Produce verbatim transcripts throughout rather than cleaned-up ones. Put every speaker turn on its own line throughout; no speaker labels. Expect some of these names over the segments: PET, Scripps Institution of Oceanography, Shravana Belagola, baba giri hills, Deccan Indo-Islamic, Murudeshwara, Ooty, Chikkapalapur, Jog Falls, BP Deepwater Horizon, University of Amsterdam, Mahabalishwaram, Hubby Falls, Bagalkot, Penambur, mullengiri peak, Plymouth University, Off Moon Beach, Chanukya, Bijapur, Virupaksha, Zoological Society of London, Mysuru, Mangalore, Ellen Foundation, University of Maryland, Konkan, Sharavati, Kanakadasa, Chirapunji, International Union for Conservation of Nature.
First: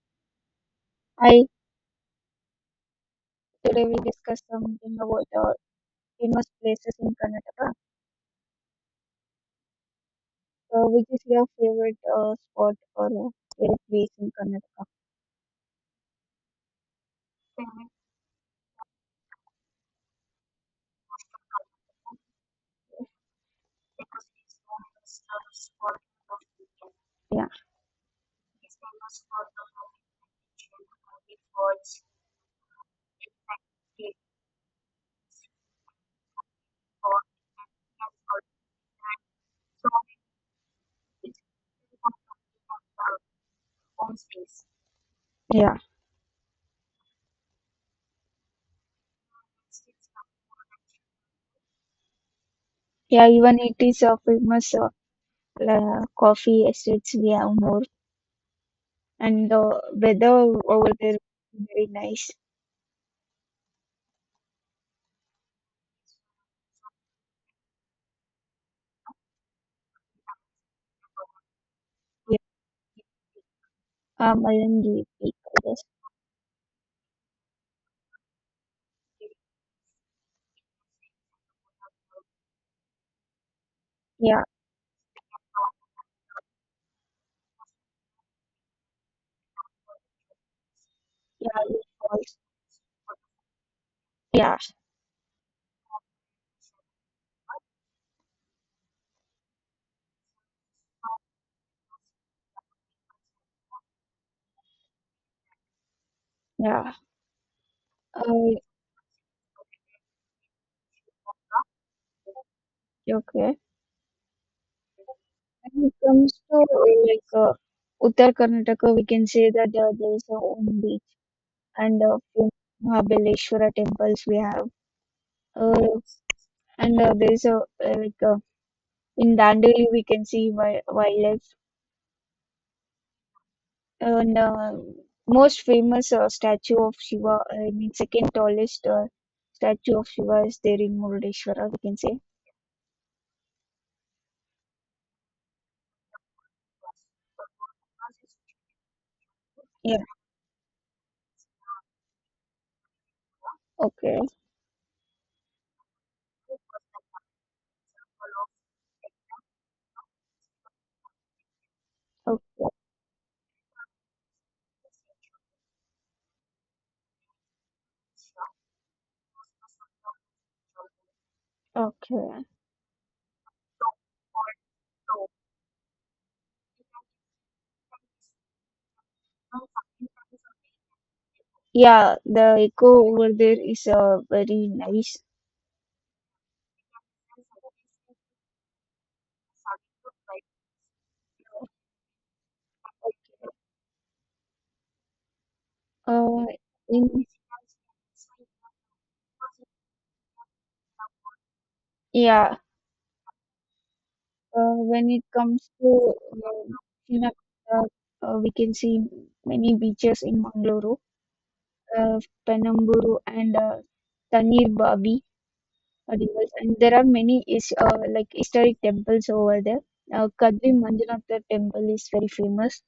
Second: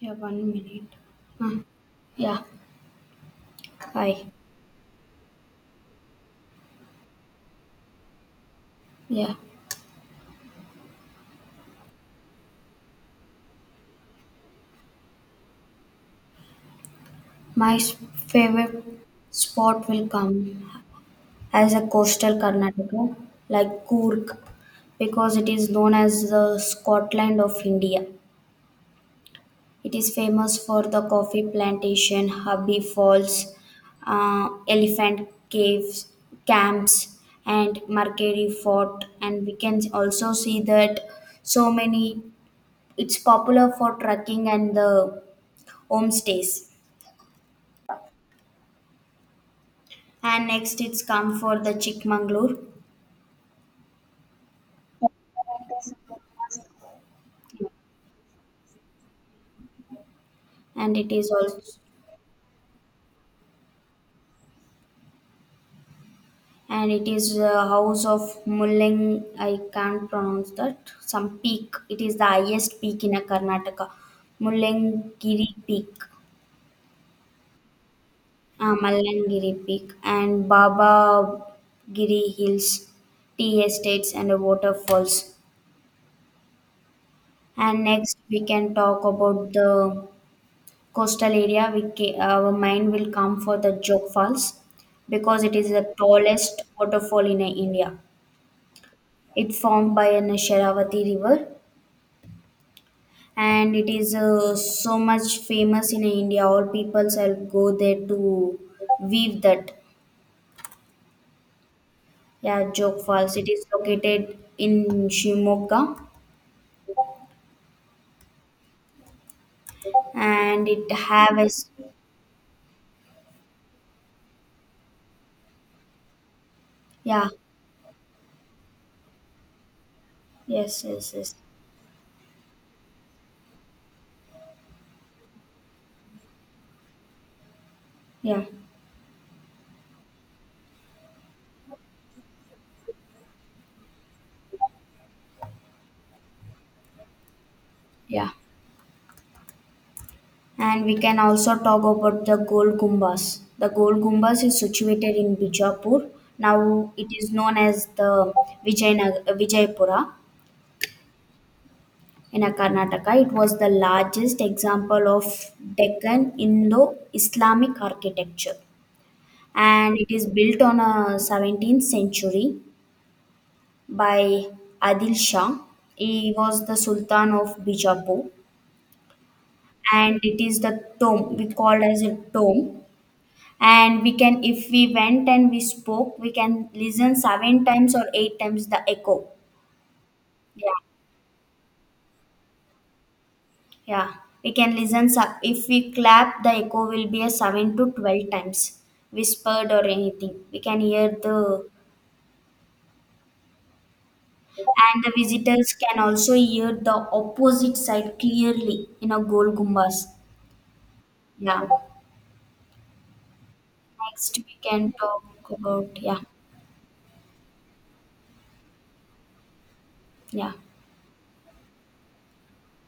Yeah, one minute.
I
Huh. Yeah,
Today will
I
discuss something about uh, famous places in Karnataka.
yeah.
So, which is your favorite uh, spot or uh, favorite place in Karnataka?
My s- favorite spot will come as a coastal Karnataka, like
Yeah,
Coorg, because it is known as the Scotland of India. It is famous for the coffee plantation, Hubby Falls, uh, elephant caves, camps, and Mercury Fort. And we can also see that so many. It's popular for trekking and the
yeah,
homestays, and next it's come for the Chikmagalur.
yeah. Even it is a famous uh, la- coffee estates we have more, and the weather over
and
there
it
is
is also
very nice.
and it is the house of mulling. I can't pronounce that, some peak. It is the
Yeah,
highest peak in a Karnataka.
uh, Malangi Peak,
Mullengiri
I guess.
peak, uh, mallangiri peak, and Baba Giri hills, tea estates, and
Yeah,
waterfalls. And next we can talk about the coastal
yeah,
area. We
it
ca-
was-
our mind will come for the Jog Falls,
yeah,
because it is the tallest waterfall in uh, India. It formed by an Sharavati river, and it is uh, so much famous in uh, India. All
yeah.
people shall go there
Uh,
to weave that. Yeah, Jog Falls. It
okay.
is located in
When it
Shimoga
comes to uh, like uh, Uttar Karnataka, we can say that uh, there is a
and
own
it
beach
have a s-
and a few Mahabaleshwara temples we have. Uh, and uh,
yeah,
There is a uh, like uh, in Dandeli we can see wi-
yes yes yes,
wildlife and uh, most famous uh, statue of Shiva. I mean, second
yeah,
tallest uh, statue of Shiva is there in Murudeshwara, we can say.
yeah.
Yeah.
And we can also talk about the Gold Gumbas. The Gold
Okay.
Gumbas is situated in Bijapur. Now it is known as the Vijayana- Vijaypura in a
Okay.
Karnataka. It was the largest example of Deccan Indo-Islamic architecture. And it is built on a seventeenth
Okay.
century by Adil Shah. He was the Sultan of Bijapur. And it is the tomb, we call as
Yeah,
a
the
tomb.
echo over there is
And we
uh,
can,
very
if we
nice.
went and we spoke, we can listen seven times or eight times the echo. Yeah, yeah, we can listen, sub- if we clap
Uh,
the echo will be
in
a seven to twelve times whispered or anything. We can hear the,
yeah, uh,
and
when
the
it comes
visitors
to
can also
uh,
hear the
China,
opposite
uh,
side
uh, we can
clearly
see
in a gold
many
gumbas.
beaches in Mangalore,
Yeah,
uh, Penambur, and uh,
next we
Tanir
can
Babi
talk about,
uh,
yeah,
temples, and there are many is uh, like historic temples over there. Uh,
yeah,
Kadvi Manjunathar temple is very famous,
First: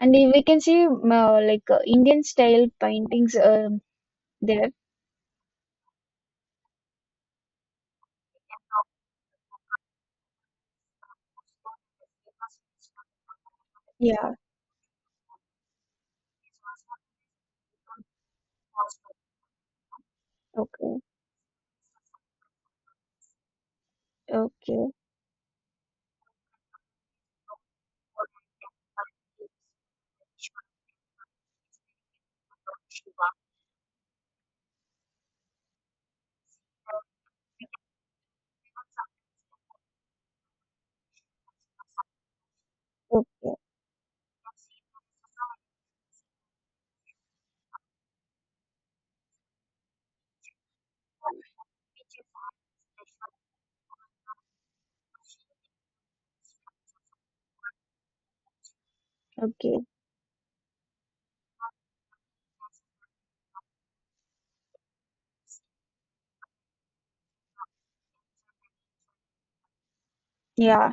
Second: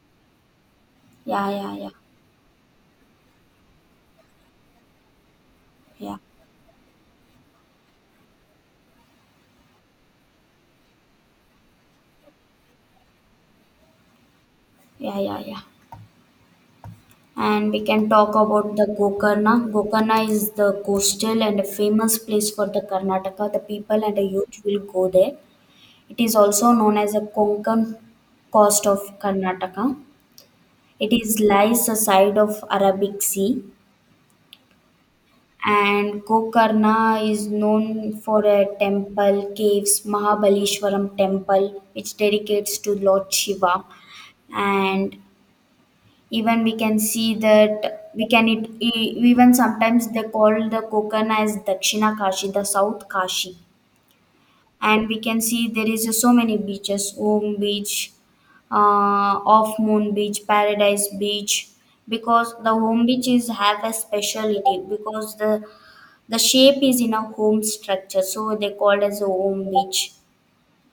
and i- we can see um, uh,
yeah,
like
yeah,
uh,
yeah,
Indian style paintings um there.
yeah,
Yeah.
yeah, yeah, yeah. And we can talk about the Gokarna. Gokarna is the
Okay.
coastal and a famous place for the Karnataka. The people and the youth will
Okay.
go there. It is also known as a Konkan coast of Karnataka. It is lies aside of Arabic Sea. And Gokarna is known for a temple, caves, Mahabalishwaram temple, which dedicates to Lord
Okay.
Shiva. And even we can see that we can, it e- even sometimes they call the Konkan as Dakshina Kashi, the South Kashi. And we can see there is so many beaches: Home Beach, uh, Off
Okay.
Moon Beach, Paradise Beach, because the home beaches have a speciality because the the shape is in a home structure, so they called as a home beach.
Yeah.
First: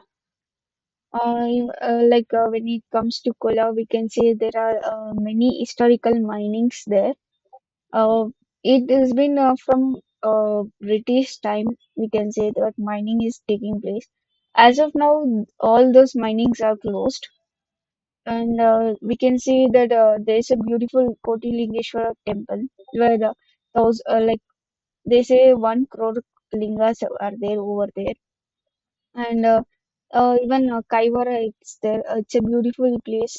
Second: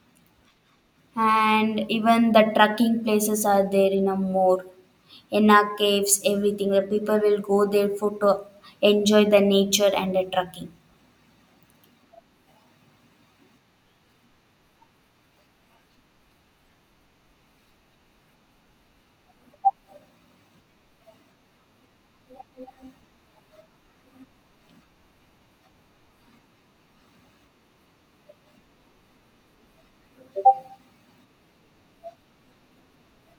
I
And
uh, like
even the
uh, When it
trekking
comes to
places are
Kola, we
there
can
in a
say there
more
are uh, many
enna
historical
caves. Everything the
minings there.
people will go there for,
Uh,
to
it has
enjoy
been
the
uh,
nature
from
and the
uh,
trekking.
British time, we can say that mining is taking place. As of now, all those minings are closed, and uh, we can see that uh, there is a beautiful Kotilingeshwara temple where the those uh, like they say one crore lingas are there over there, and uh, uh, even uh, Kaivara, it's there. Uh, It's a beautiful place.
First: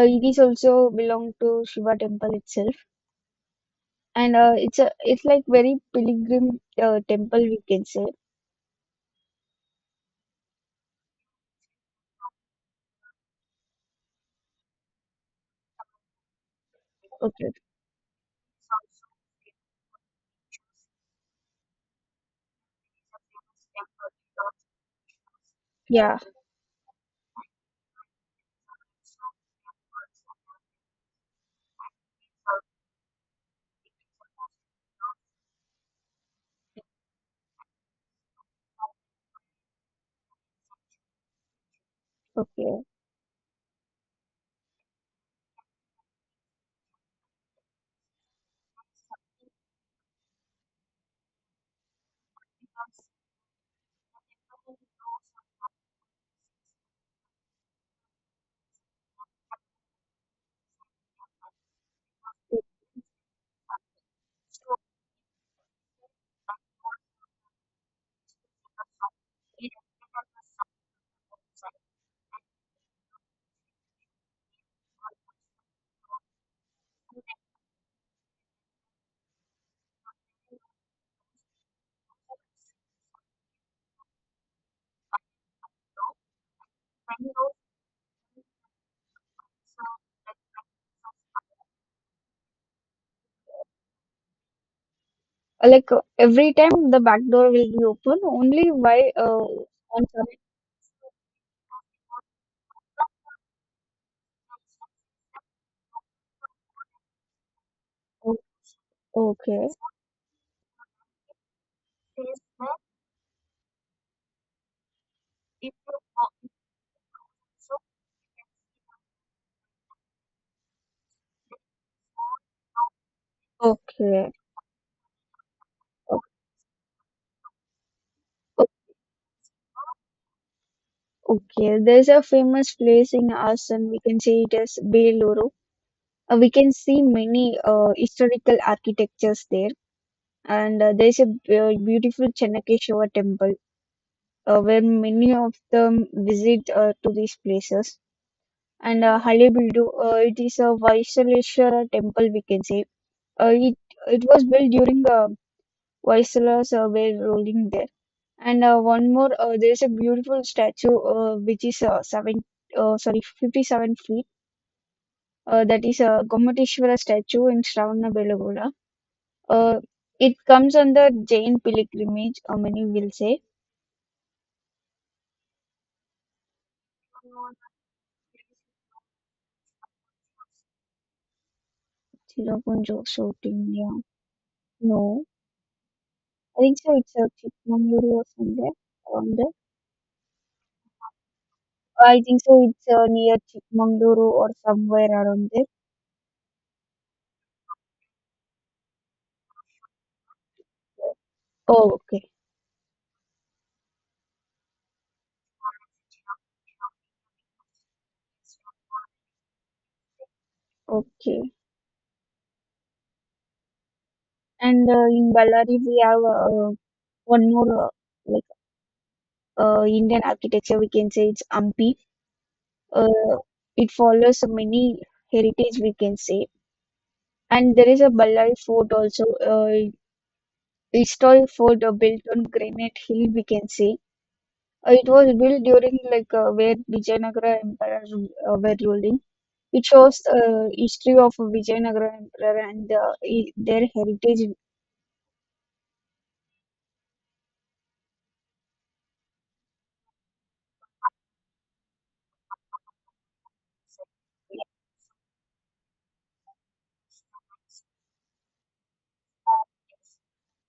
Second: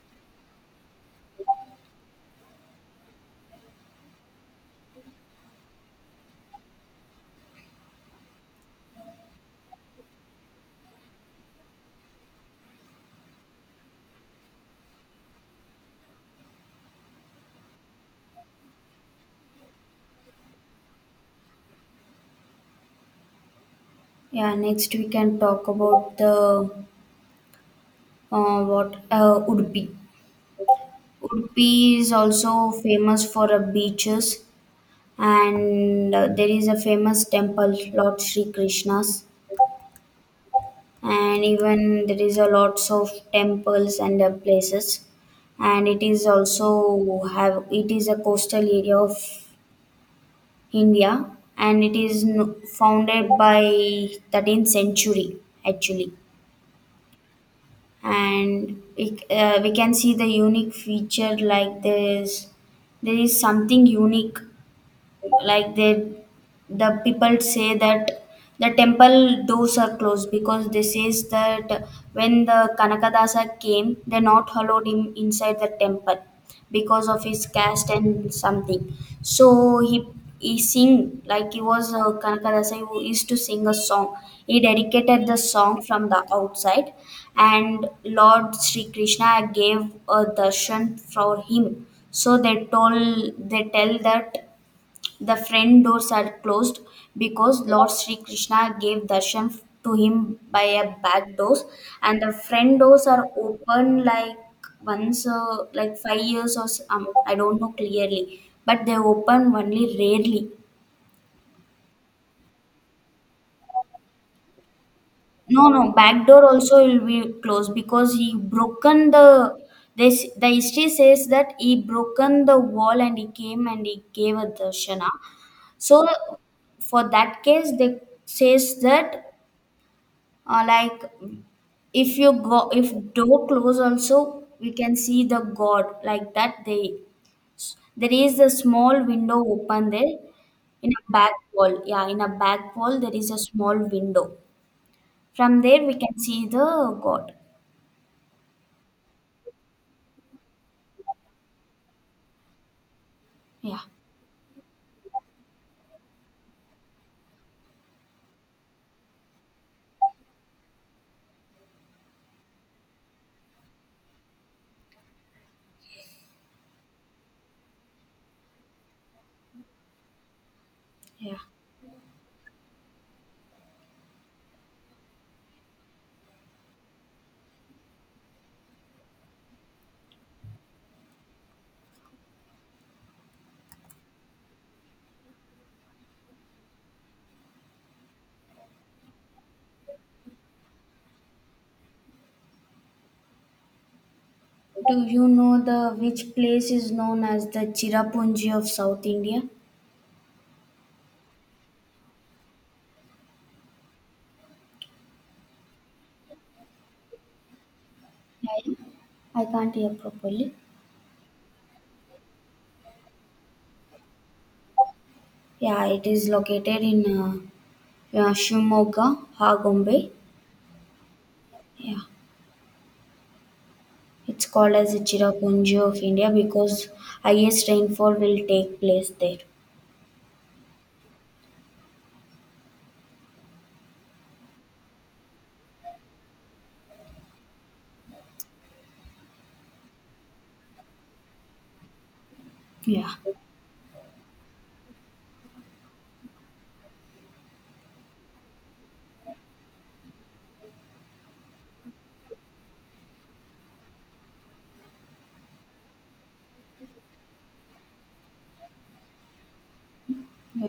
Uh, it is also belong to Shiva temple itself, and uh, it's a it's like very pilgrim uh, temple, we can say. Okay,
Yeah, next we can talk about
yeah,
the, uh, what uh, udupi. Udupi is also famous for uh, beaches, and uh, there is a famous temple, lord Sri Krishna's. And even there is a
okay.
lots of temples and uh, places. And it is also have, it is a coastal area of India. And it is no- founded by thirteenth century actually. And it, uh, we can see the unique feature like this. There is something unique, like they, the people say that the temple doors are closed because they says that, when the kanakadasa came, they not allowed him inside the temple because of his caste and something. So he he sing, like he was uh, kanakadasa, who used to sing a song. He dedicated the song from the outside, and lord Sri Krishna gave a darshan for him. So they told, they tell that the
Uh,
front
Like uh,
doors are
every
closed
time the back door
because
will be
Lord Sri
open only
Krishna gave
by uh,
darshan to
on some.
him by a back doors, and the front doors are open like once, uh, like five years or s- um, I don't know clearly,
o-
but they open
Okay,
only rarely. No, no, back door also will be closed because he broken the. This the history says that he broken the wall and he came and he
okay,
gave a darshana. So
o-
for that case, they
o-
says that, uh, like
okay. There's
if
a
you go,
famous
if
place in
door close
Assam, we can
also,
say it
we
is as
can see the
Beluru.
god, like
Uh, we
that
can
they,
see many uh,
there is a
historical
small window
architectures there,
open there
and uh,
in a
there's a
back
uh,
wall, yeah, in
beautiful
a back wall
Channakeshwar
there is a
temple,
small window.
uh, where many of
From there we
them
can see
visit uh,
the
to
god.
these places. And uh, Halebeedu, uh, it is a Vaisaleshwara temple, we can say. Uh, it,
Yeah,
it was built during uh, Vaisala's uh, were ruling there. And uh, one more, uh, there is a beautiful statue uh, which is uh, seven, uh, sorry, fifty-seven feet. Uh, that is a Gomateshwara statue in Shravanabelagola. Uh, it comes under
yeah,
Jain pilgrimage, uh, many will say. Chirapunjo, South India. No. I think so it's a Chikmagaluru or somewhere around there. I think so it's uh, near Chikmagaluru or
do
somewhere
you
around
know
there.
the which place is known as the Chirapunji of South India?
Oh, okay.
Yeah. I can't hear properly.
Okay. And uh, in Ballari,
Yeah,
we
it
have
is
uh,
located in uh,
one more uh,
uh,
like
Shimoga,
uh,
Hagombe.
Indian architecture, we can say it's Hampi.
Yeah.
Uh, it follows
It's called as the
many
Chirapunji
heritage, we
of
can
India
say,
because highest
and there is a
rainfall will
Ballari
take
fort
place
also.
there.
Uh, historic fort uh, built on Granite Hill, we can say. Uh, it was built during like uh, where Vijayanagara Empire uh, were ruling. It shows the history of Vijayanagara Emperor and the,
Yeah,
i- their heritage.
yeah,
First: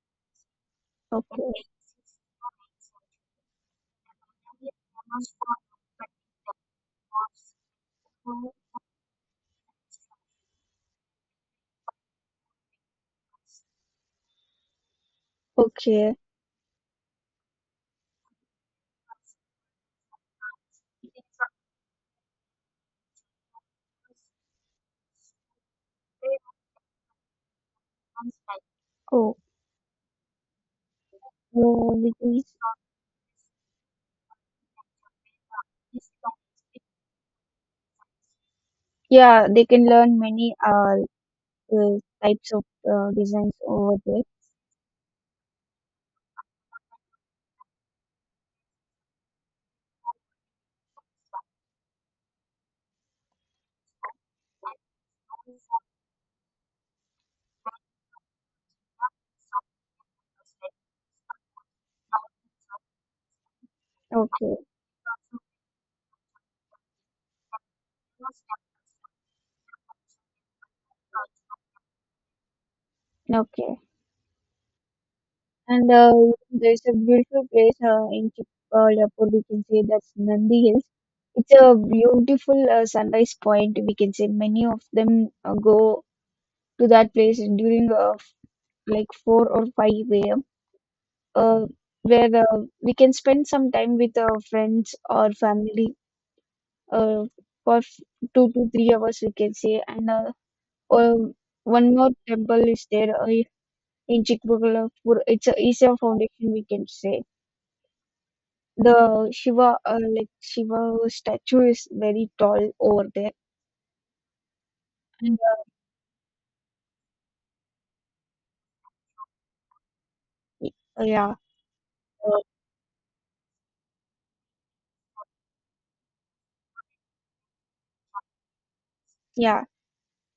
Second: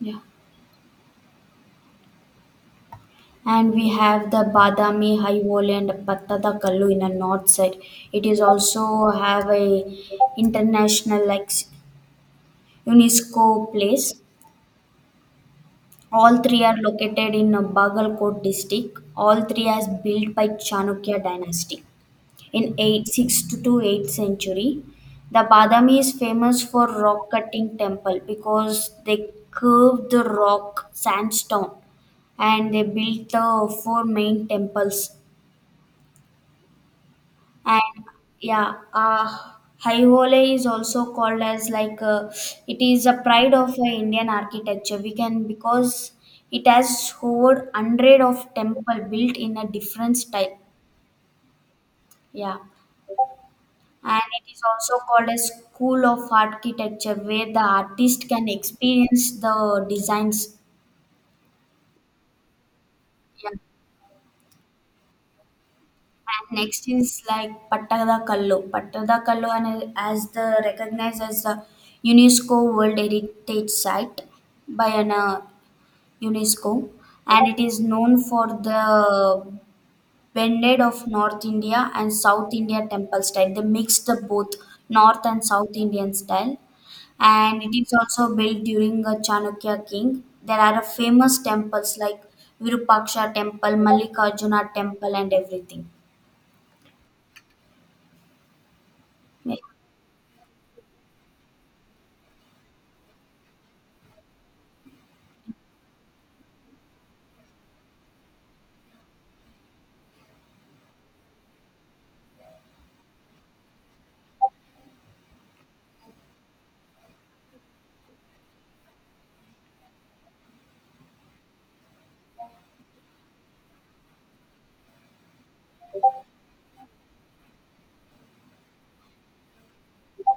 yeah.
Okay,
And we have the Badami, High Valley, and Pattadakallu in the north side. It is also have a international like s- UNESCO place.
okay.
All three are located in uh, Bagalkot district. All three as built by Chanukya dynasty, in eight sixty-two to eighth century. The Badami is famous for rock cutting temple because they
Oh,
curved the rock
uh,
sandstone,
which is
and they built the four main temples. And yeah,
yeah,
uh,
they can learn many
Haihole is
uh,
also called as
uh,
like uh,
types of
it is
uh,
a
designs
pride of uh,
over there.
Indian architecture. We can, because it has over hundred of temple built in a different style. Yeah. And it is also called a school of architecture where the artist can experience the designs. Yeah.
Okay.
And next is like pattadakallu. Pattadakallu and as the recognized as the UNESCO world heritage
Okay.
site by an uh,
And uh,
UNESCO.
there's a
And
beautiful
it
place
is
uh,
known
in
for the
Chikkapalapur, we can say that's Nandi
blended
Hills.
of North
It's a
India and South
beautiful
India
uh,
temple
sunrise
style. They
point, we
mixed
can
the
say
both
many of
North
them
and
uh,
South
go
Indian style,
to that place
and it
during
is
uh,
also
f-
built during
like
a
four or
Chanakya king.
five a m,
There are a famous
uh,
temples like
where uh, we can
Virupaksha
spend some
temple,
time with our
Mallikarjuna
friends
temple,
or
and everything.
family uh, for f- two to three hours, we can
Yeah.
say. And uh, uh, One more temple is there uh, in Chikmagalpur. It's a Isha Foundation, we can say. The Shiva, uh, like Shiva statue, is very tall over there. And uh, y- uh, yeah, uh, yeah.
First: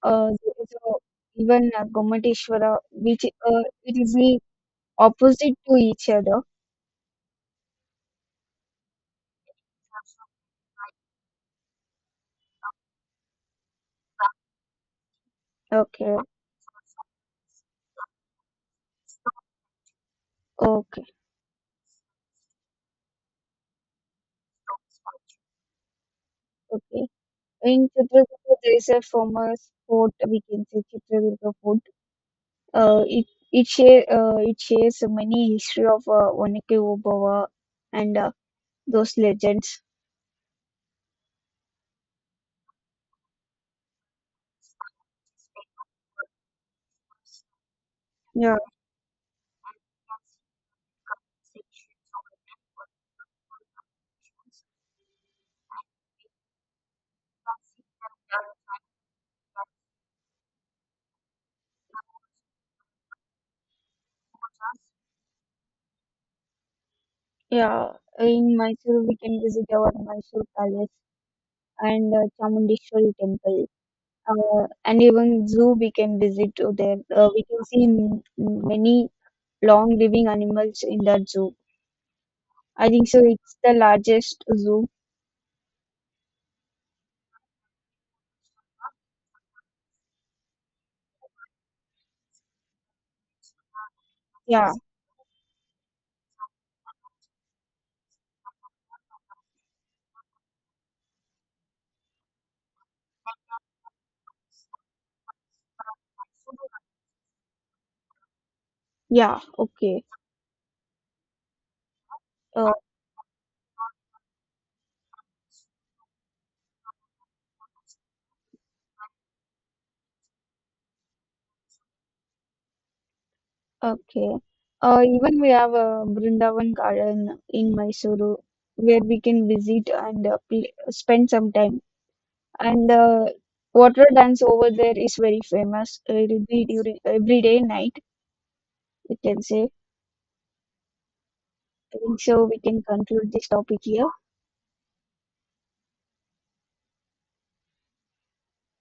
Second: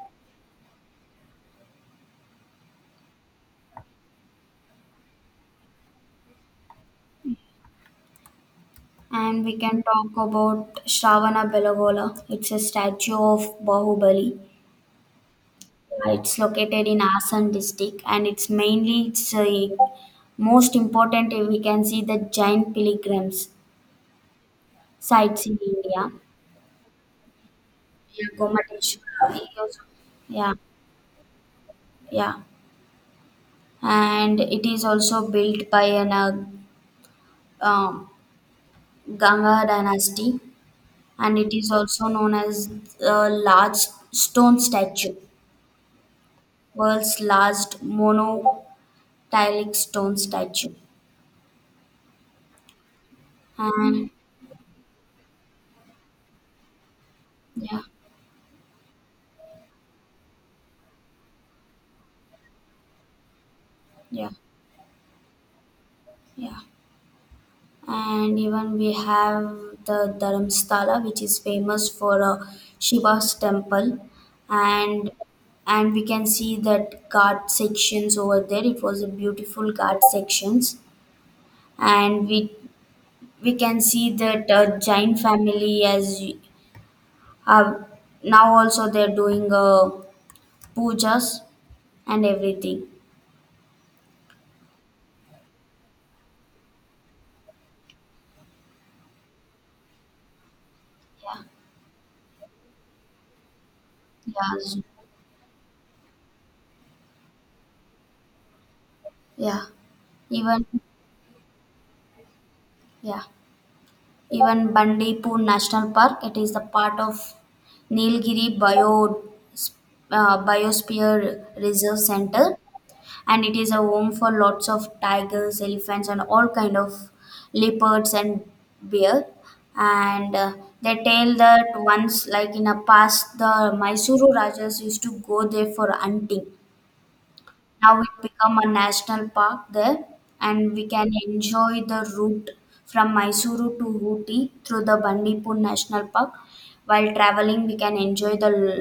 Uh, there is a, even uh, Gomateshwara, which uh, it is the opposite to each other.
And we can talk about Shravana Belagola. It's a statue of Bahubali.
Okay.
It's located in Asan district, and it's mainly it's a most
Okay.
important, we can see the giant pilgrims sites in India.
Okay. In
Yeah.
Chitraduga, there is a
Gomateshwara. It
famous
was-
fort, we
Yeah,
can say Chitraduga fort.
yeah,
Uh, it it share, uh,
and
it
it is
shares
also
many
built by
history of
an
uh,
uh,
Wanake Obawa
um,
and uh, those
Ganga
legends.
dynasty, and it is also known as a large stone statue, world's largest
Yeah,
monolithic stone statue. And yeah, yeah, yeah.
yeah.
And
In
even we
Mysore, we can
have
visit our
the
Mysore Palace
Dharamstala, which is famous
and
for
uh,
uh,
Chamundeshwari
Shiva's
Temple,
temple.
uh, and
And
even zoo we
and we
can
can
visit
see
to there.
that
Uh, we
guard
can see
sections
m-
over there. It was a
many
beautiful
long
guard
living
sections,
animals in that zoo.
and we
I think so
we
it's the
can see
largest
that uh,
zoo.
Jain family as y- are now also they're doing uh, pujas and everything.
Yeah,
Yeah, yeah,
yeah.
yeah.
Okay.
Even
Oh,
yeah. Even Bandipur National Park. It is the part of Nilgiri Bio, uh, Biosphere Reserve Center, and it is a home
okay.
for lots of
Uh, even we
tigers,
have a
elephants, and all
Brindavan
kind of
Garden in
leopards
Mysuru
and
where we
bear.
can visit and
And
uh,
uh,
play,
they
spend
tell
some
that
time.
once, like in a
And uh,
past, the
water
Mysuru
dance over
Rajas
there
used
is
to
very
go there for
famous. Uh, It will
hunting.
be during every day
Now
night,
it become a
we
national
can
park
say.
there, and we can enjoy
I
the
think so
route
we can
from
conclude this
Mysuru
topic
to
here.
Ooty through the Bandipur National Park. While traveling, we can enjoy the l-